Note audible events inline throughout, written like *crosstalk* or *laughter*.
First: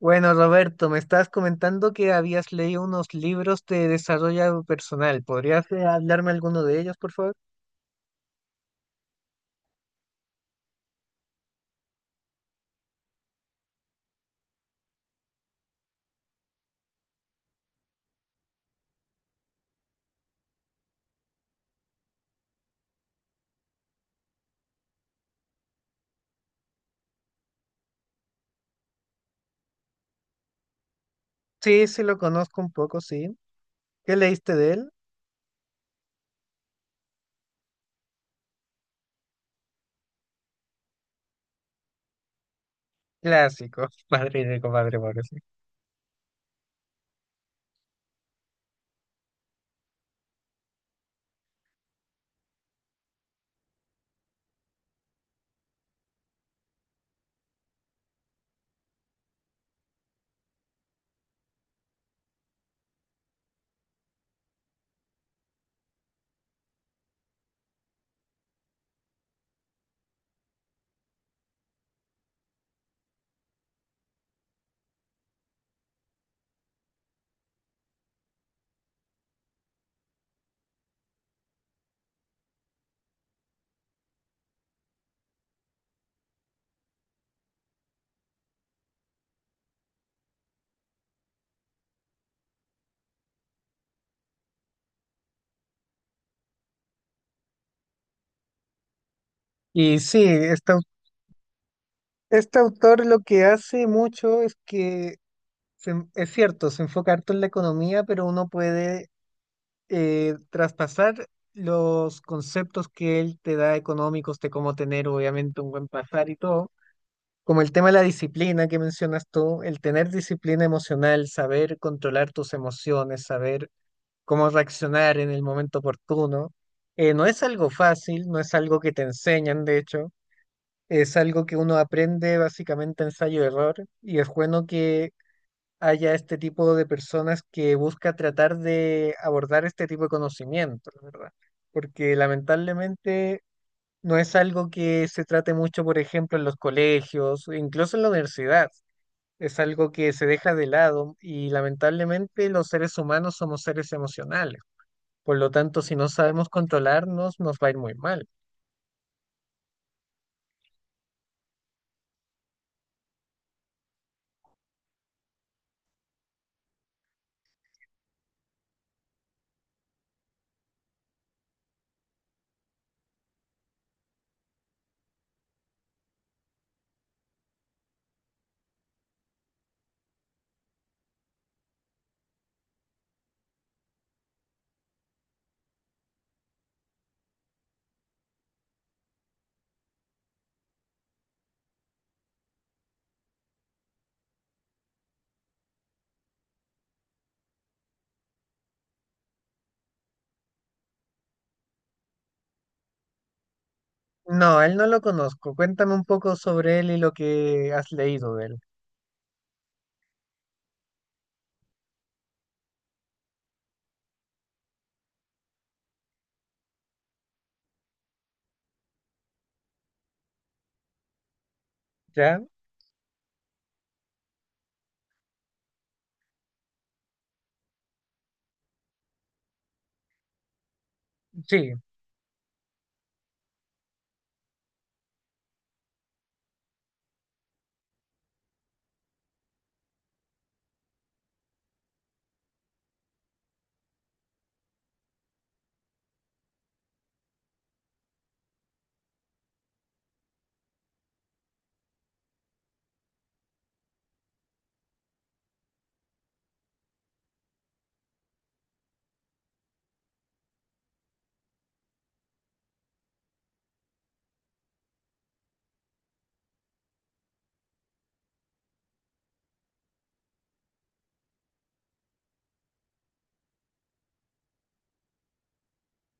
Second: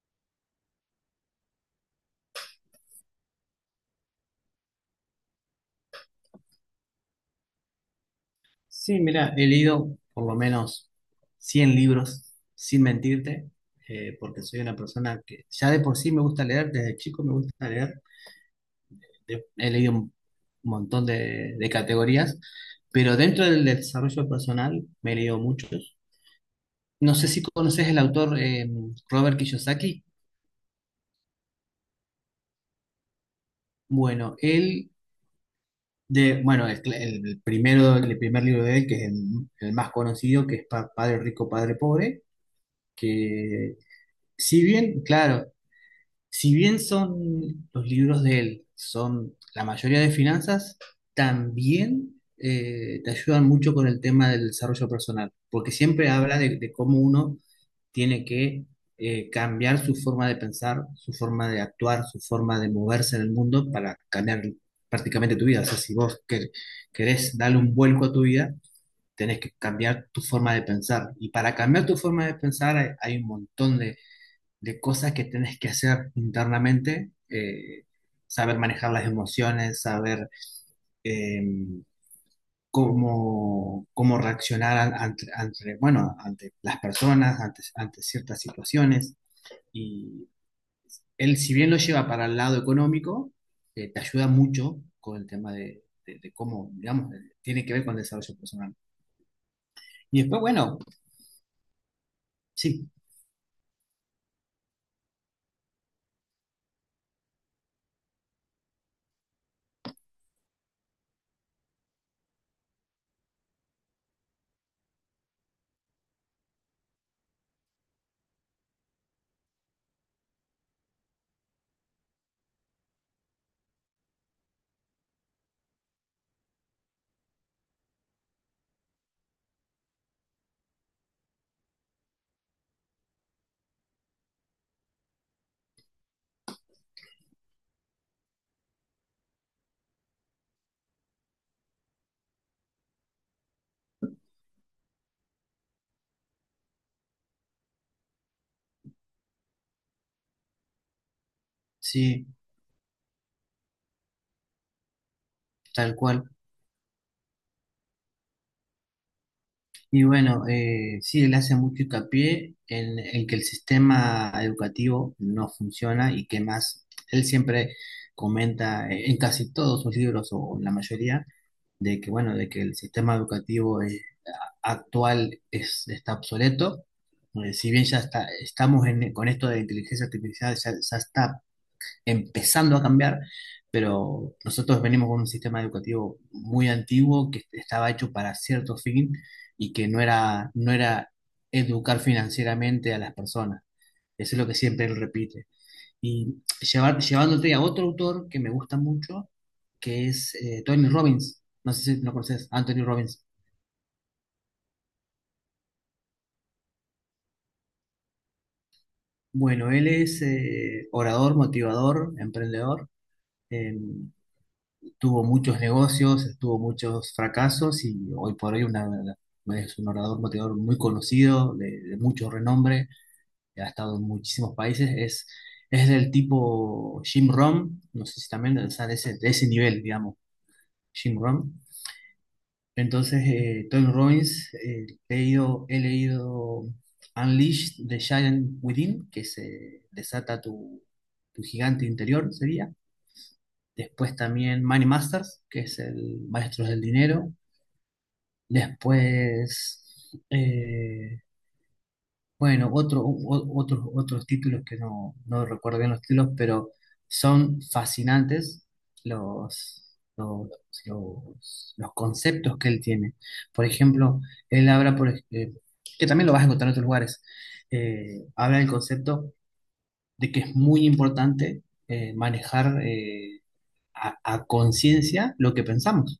Bueno, Roberto, me estabas comentando que habías leído unos libros de desarrollo personal. ¿Podrías hablarme alguno de ellos, por favor? Sí, mira, he leído por lo menos 100 libros, sin mentirte, porque soy una persona que ya de por sí me gusta leer, desde chico me gusta leer. He leído un montón de categorías, pero dentro del desarrollo personal me he leído muchos. No sé si conoces el autor Robert Kiyosaki. Sí, sí, lo conozco un poco, sí. ¿Qué Bueno, leíste de él? él, de, bueno, el primer libro de él, que es el más conocido, que es Padre Rico, Padre Pobre, que Clásico, *laughs* padre si rico, padre bien, pobre, sí. claro, si bien son los libros de él, son la mayoría de finanzas, también te ayudan mucho con el tema del desarrollo personal, porque siempre habla de cómo uno tiene que cambiar su forma de pensar, su forma de actuar, su forma de moverse en el mundo para cambiar prácticamente tu vida. O sea, si vos querés darle un vuelco a tu vida, tenés que cambiar tu forma de pensar. Y para cambiar tu forma de pensar hay un montón de cosas que tenés que hacer internamente, saber manejar las emociones, saber, eh, cómo reaccionar bueno, ante las personas, ante ciertas situaciones. Y él, si bien lo lleva para el lado económico, te ayuda mucho con el tema de cómo, digamos, tiene que ver con el desarrollo personal. Y Y sí, después, este, bueno, este sí, autor lo que hace mucho es que, es cierto, se enfoca harto en la economía, pero uno puede traspasar los conceptos que él te da económicos de cómo tener, obviamente, un buen pasar y todo. Como el tema de la disciplina que mencionas tú, el tener disciplina emocional, saber controlar tus emociones, saber cómo reaccionar en el momento oportuno, no es algo fácil, no es algo que te enseñan, de hecho, es algo que uno aprende básicamente ensayo-error y es bueno que haya este tipo de personas que busca tratar de abordar este tipo de conocimiento, la verdad, porque lamentablemente no es algo que se trate mucho, por ejemplo, en los colegios, incluso en la universidad. Es algo que se deja de lado y sí, lamentablemente los seres humanos somos seres emocionales. Por lo tanto, tal si no cual. sabemos controlarnos, nos va a ir muy mal. Y bueno, sí, él hace mucho hincapié en que el sistema educativo no funciona y que más, él siempre comenta, en casi todos sus libros o en la mayoría de que, bueno, de que el sistema educativo actual es, está obsoleto. Si bien ya está, con esto de inteligencia artificial, ya, ya está empezando a cambiar, pero nosotros venimos con un sistema educativo muy antiguo que estaba hecho para cierto fin y que no era educar financieramente a las personas. Eso es lo que siempre él repite. Y llevar, llevándote a otro autor que me gusta mucho, que es Tony Robbins. No sé si lo conoces, Anthony Robbins. No, a él no lo conozco. Cuéntame un poco sobre él y lo que has leído de él. Bueno, él es orador, motivador, emprendedor. eh, Tuvo muchos negocios, tuvo muchos fracasos y hoy por hoy es un orador motivador muy conocido, de mucho ¿Ya? renombre, ha estado en muchísimos países, es del tipo Jim Rohn, no sé si también, o sea, de ese nivel, digamos, Jim Rohn. Sí. Entonces, Tony Robbins, he leído Unleash the Giant Within, que se desata tu gigante interior, sería. Después también Money Masters, que es el Maestros del Dinero. Después, bueno, otros títulos que no recuerdo bien los títulos, pero son fascinantes los, los, los conceptos que él tiene. Por ejemplo, él habla, que también lo vas a encontrar en otros lugares, habla del concepto de que es muy importante, eh, manejar eh, a conciencia lo que pensamos.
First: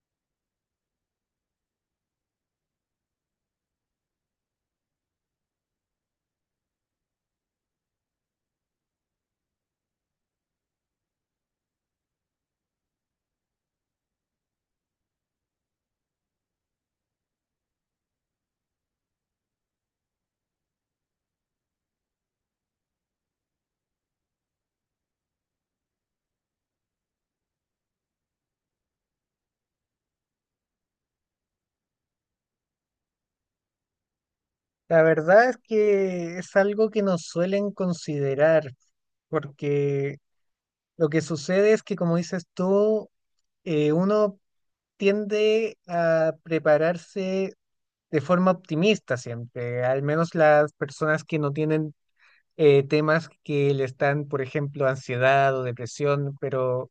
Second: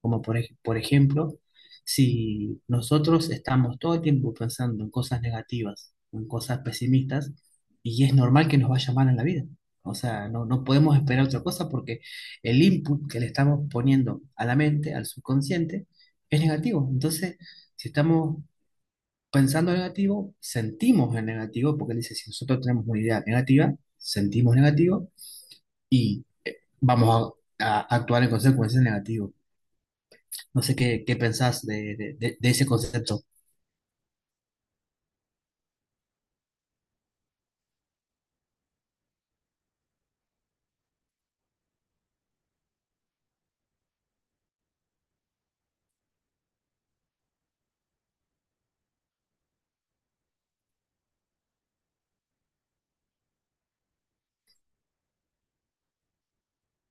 Como por ejemplo, si nosotros estamos todo el tiempo pensando en cosas negativas, en cosas pesimistas, y es normal que nos vaya mal en la vida. O sea, no podemos esperar otra cosa porque el input que le estamos poniendo a la mente, al subconsciente, es negativo. Entonces, si estamos pensando negativo, sentimos el negativo, porque él dice, si nosotros tenemos una idea negativa, sentimos negativo y vamos a actuar en consecuencia negativa. No sé qué pensás de ese concepto. La verdad es que es algo que nos suelen considerar, porque lo que sucede es que, como dices tú, uno tiende a prepararse de forma optimista siempre, al menos las personas que no tienen temas que le están, por ejemplo, ansiedad o depresión,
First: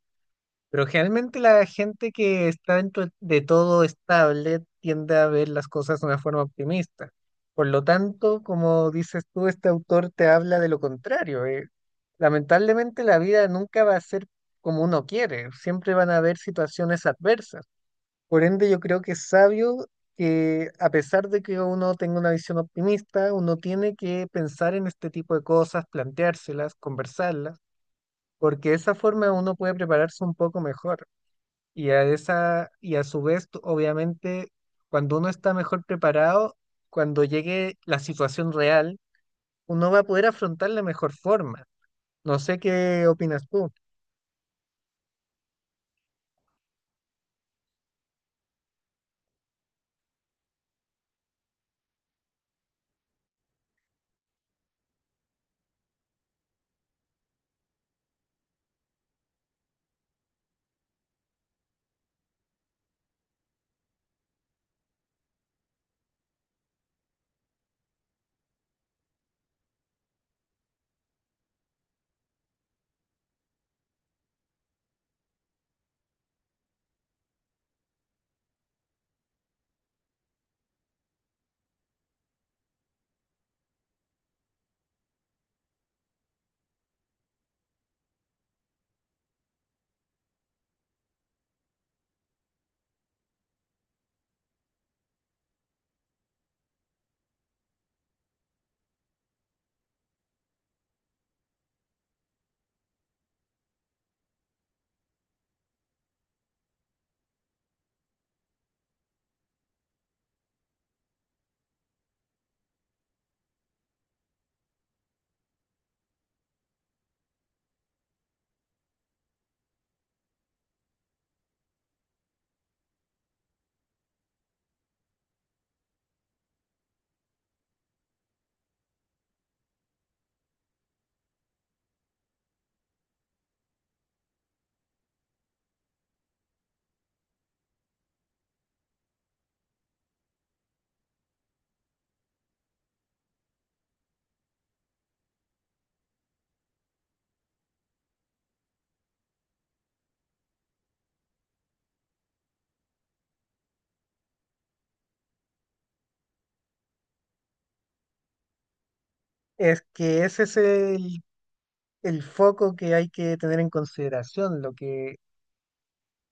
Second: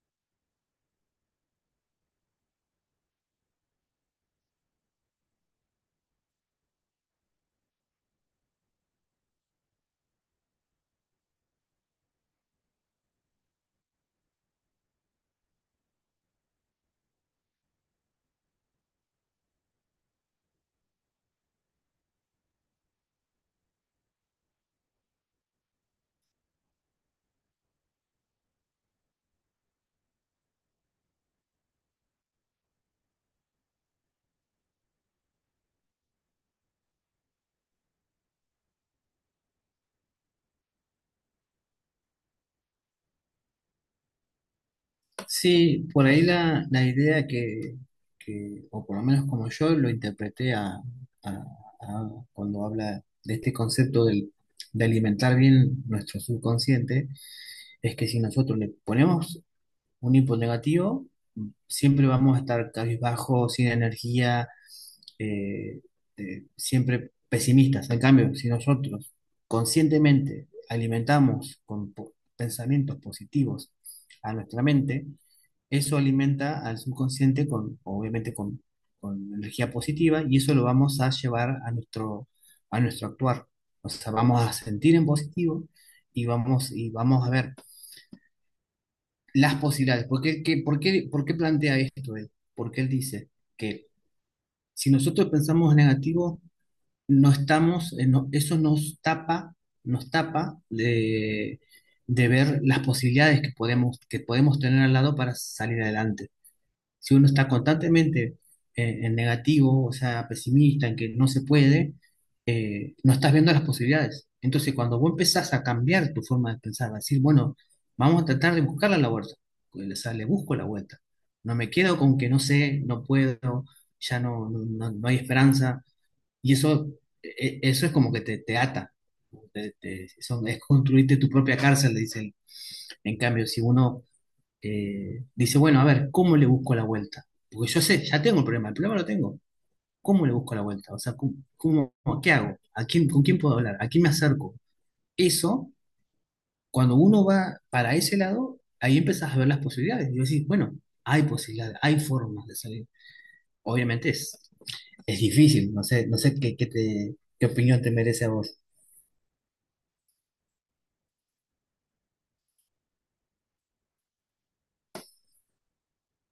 pero generalmente la gente que está dentro de todo estable tiende a ver las cosas de una forma optimista. Por lo tanto, como dices tú, este autor te habla de lo contrario. Lamentablemente la vida nunca va a ser como uno quiere, siempre van a haber situaciones adversas. Por ende, yo creo que es sabio que a pesar de que uno tenga una visión optimista, uno tiene que pensar en este tipo de cosas, planteárselas, conversarlas, porque de esa forma uno puede prepararse un poco mejor. Y a esa, y a su vez, obviamente, cuando uno está mejor preparado, cuando llegue la situación real, uno va a poder afrontar de mejor forma. No sé qué opinas tú. Sí, por ahí la idea que, o por lo menos como yo lo interpreté a- a cuando habla de este concepto de alimentar bien nuestro subconsciente, es que si nosotros le ponemos un hipo negativo, siempre vamos a estar cabizbajo, sin energía, eh, siempre pesimistas. En cambio, si nosotros conscientemente alimentamos con pensamientos positivos a nuestra mente, eso alimenta al subconsciente con, obviamente, con energía positiva y eso lo vamos a llevar a nuestro actuar. O sea, vamos a sentir en positivo y y vamos a ver las posibilidades. ¿Por qué, por qué, por qué plantea esto él? Porque él dice que si nosotros pensamos negativo, no estamos, eso nos tapa de ver las posibilidades que podemos tener al lado para salir adelante. Si uno está constantemente en negativo, o sea, pesimista, en que no se puede, no estás viendo las posibilidades. Entonces, cuando vos empezás a cambiar tu forma de pensar, a decir, bueno, vamos a tratar de buscarla la vuelta, pues, o sea, le busco la vuelta. No me quedo con que no sé, no puedo, ya no hay esperanza. Y eso, eso es como que te ata. Es construirte tu propia cárcel, le dicen. En cambio, si uno dice, bueno, a ver, ¿cómo le busco la vuelta? Porque yo sé, ya tengo el problema lo tengo. ¿Cómo le busco la vuelta? O sea, qué hago? ¿A quién, con quién puedo hablar? ¿A quién me acerco? Eso, cuando uno va para ese lado, ahí empiezas a ver las posibilidades. Y decís, bueno, hay posibilidades, hay formas de salir. Obviamente es difícil, no sé, no sé qué opinión te merece a vos. Es que ese es el foco que hay que tener en consideración, lo que.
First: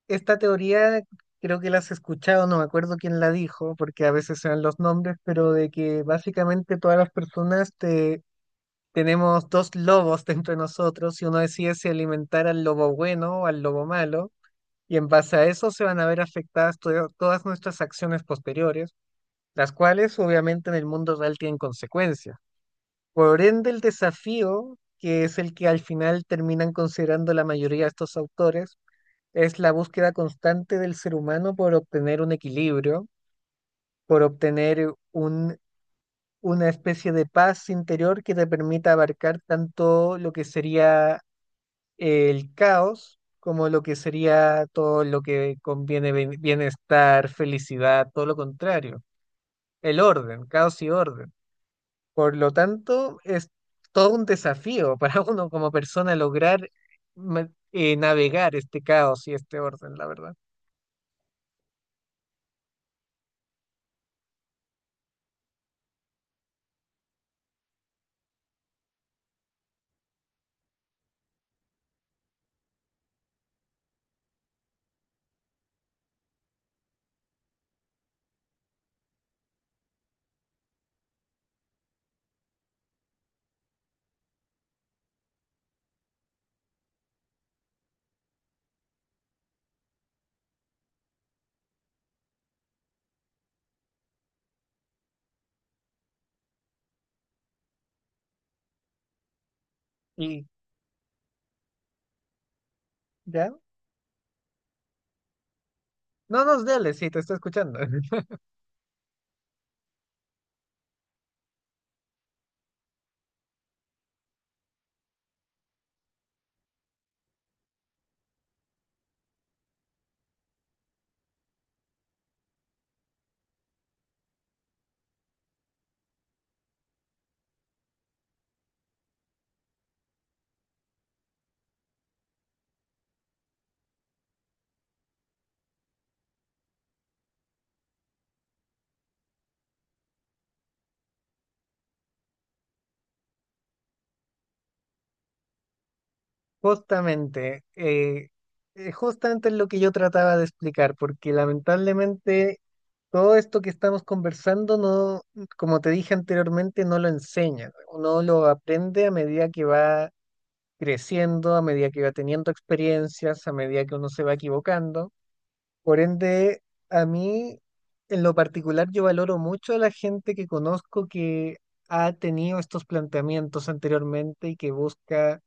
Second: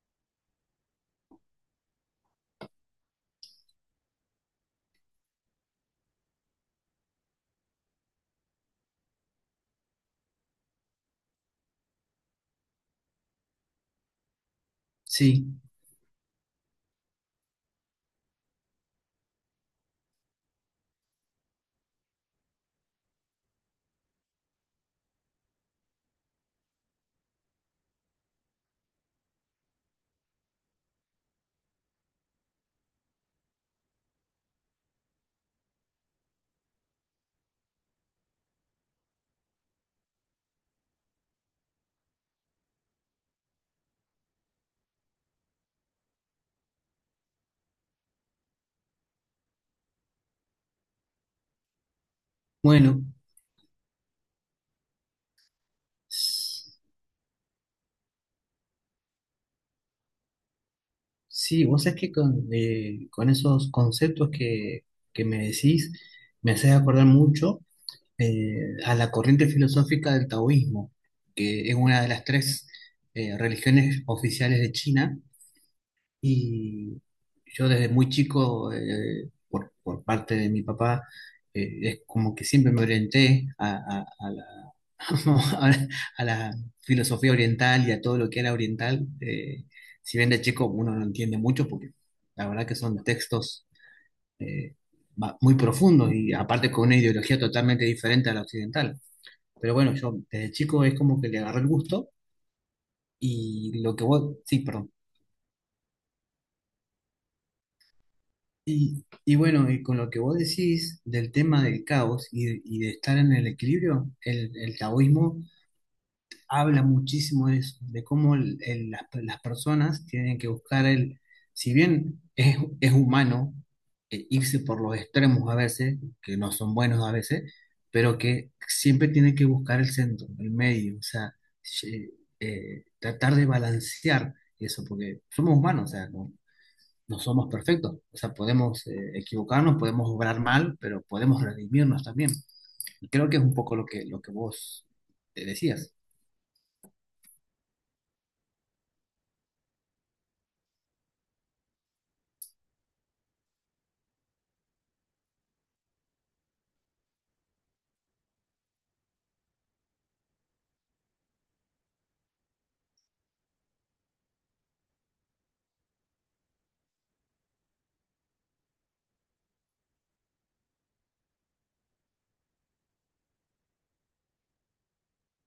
Esta teoría creo que la has escuchado, no me acuerdo quién la dijo, porque a veces se dan los nombres, pero de que básicamente todas las tenemos dos lobos *laughs* dentro de nosotros y uno decide si alimentar al lobo bueno o al lobo malo, y en base a Sí, eso se van a ver afectadas todas nuestras acciones posteriores, las cuales obviamente en el mundo real tienen consecuencias. Por ende, el desafío, que es el que al final terminan considerando la mayoría de estos autores, es la búsqueda constante del ser humano por obtener un equilibrio, por obtener un, una especie de paz interior que te permita abarcar tanto lo que sería el caos como lo que sería todo lo que conviene bienestar, felicidad, todo lo contrario, el orden, caos y orden. Por lo bueno. tanto, es todo un desafío para *laughs* uno como persona lograr navegar este caos y este orden, la verdad. Sí, vos sabés que con esos conceptos que me decís, me haces acordar mucho, a la corriente filosófica del taoísmo, que es una de las tres religiones oficiales de China, y yo desde muy chico, por parte de mi papá, es como que siempre me orienté a la, *laughs* a la- a la filosofía oriental y a todo lo que era oriental. Si bien de chico uno no entiende mucho, porque la verdad que son textos eh, muy profundos y aparte con una ideología totalmente diferente a la occidental. Pero bueno, yo Y, desde chico es como que le agarré el gusto ¿ya? y lo que vos... Sí, perdón. No nos dales, sí, te estoy escuchando. *laughs* Y bueno, y con lo que vos decís del tema del caos y de estar en el equilibrio, el taoísmo habla muchísimo de eso, de cómo las personas tienen que buscar el, si bien es humano, irse por los extremos a veces, que no son buenos a veces, pero que siempre tienen que buscar el centro, el medio, o sea, eh, tratar de balancear eso, porque somos humanos, o sea, no somos perfectos. O sea, podemos equivocarnos, podemos obrar mal, pero podemos redimirnos también. Y creo que es un poco lo que vos decías. Justamente, justamente es lo que yo trataba de explicar, porque lamentablemente todo esto que estamos conversando no, como te dije anteriormente, no lo enseñan. Uno lo aprende a medida que va creciendo, a medida que va teniendo experiencias, a medida que uno se va equivocando. Por ende, a mí, en lo particular, yo valoro mucho a la gente que conozco que ha tenido estos planteamientos anteriormente y que busca.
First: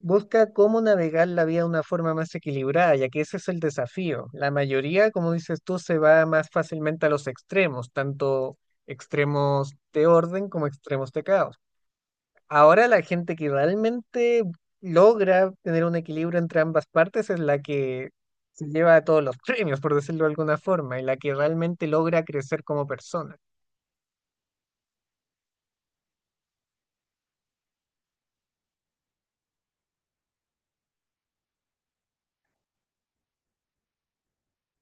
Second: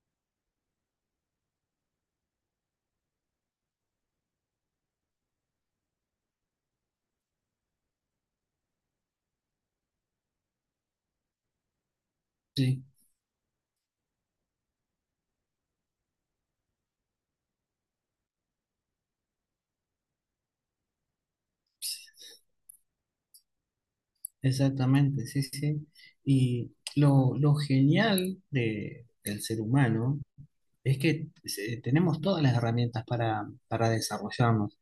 Busca cómo navegar la vida de una forma más equilibrada, ya que ese es el desafío. La mayoría, como dices tú, se va más fácilmente a los extremos, tanto extremos de orden como extremos de caos. Sí, Ahora la gente que realmente logra tener un equilibrio entre ambas partes es la que se lleva todos los premios, por decirlo de alguna forma, y la que realmente logra crecer como persona. exactamente, sí, sí. Y lo genial de, del ser humano es que tenemos todas las herramientas para desarrollarnos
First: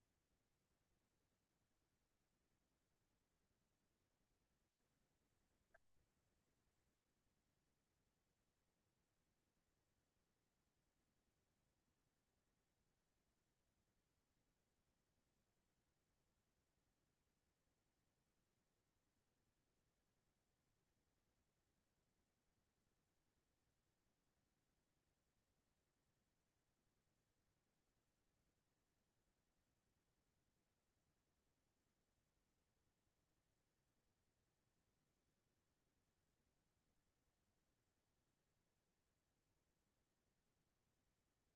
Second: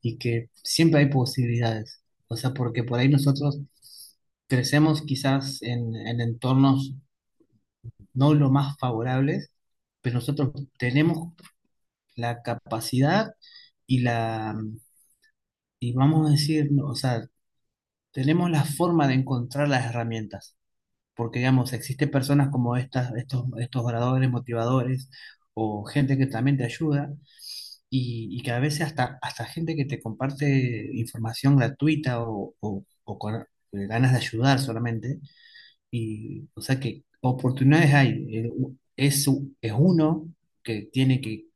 y que siempre hay posibilidades. O sea, porque por ahí nosotros crecemos quizás en entornos no los más favorables, pero nosotros tenemos la capacidad y la, y vamos a decir, no, o sea, tenemos la forma de encontrar las herramientas, porque digamos, existen personas como estas, estos oradores, motivadores, o gente que también te ayuda, y que a veces hasta gente que te comparte información gratuita o con ganas de ayudar solamente, y, o sea que oportunidades hay. El- es uno que tiene que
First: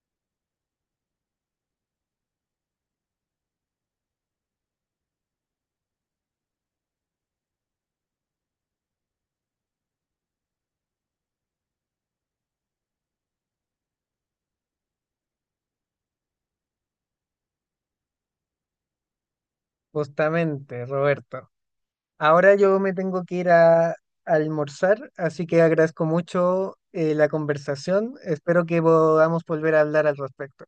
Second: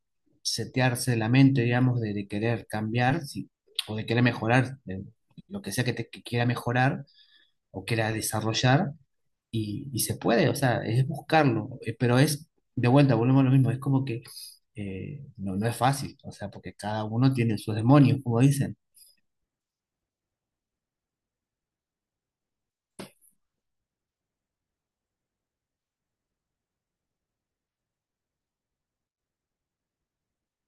setearse la mente, digamos, de querer cambiar o de querer mejorar, lo que sea que, te, que quiera mejorar o quiera desarrollar. Y se puede, o sea, es buscarlo. Pero es, de vuelta, volvemos a lo mismo, es como que no es fácil, o sea, porque cada uno tiene sus demonios, como dicen. Justamente, Roberto. Ahora yo me tengo que ir a almorzar, así que agradezco mucho la conversación. Espero que podamos volver a hablar al respecto.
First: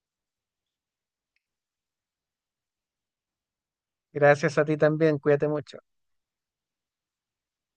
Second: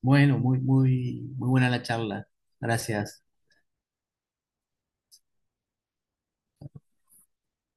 Bueno, muy buena la charla. Gracias. Gracias a ti también, cuídate mucho.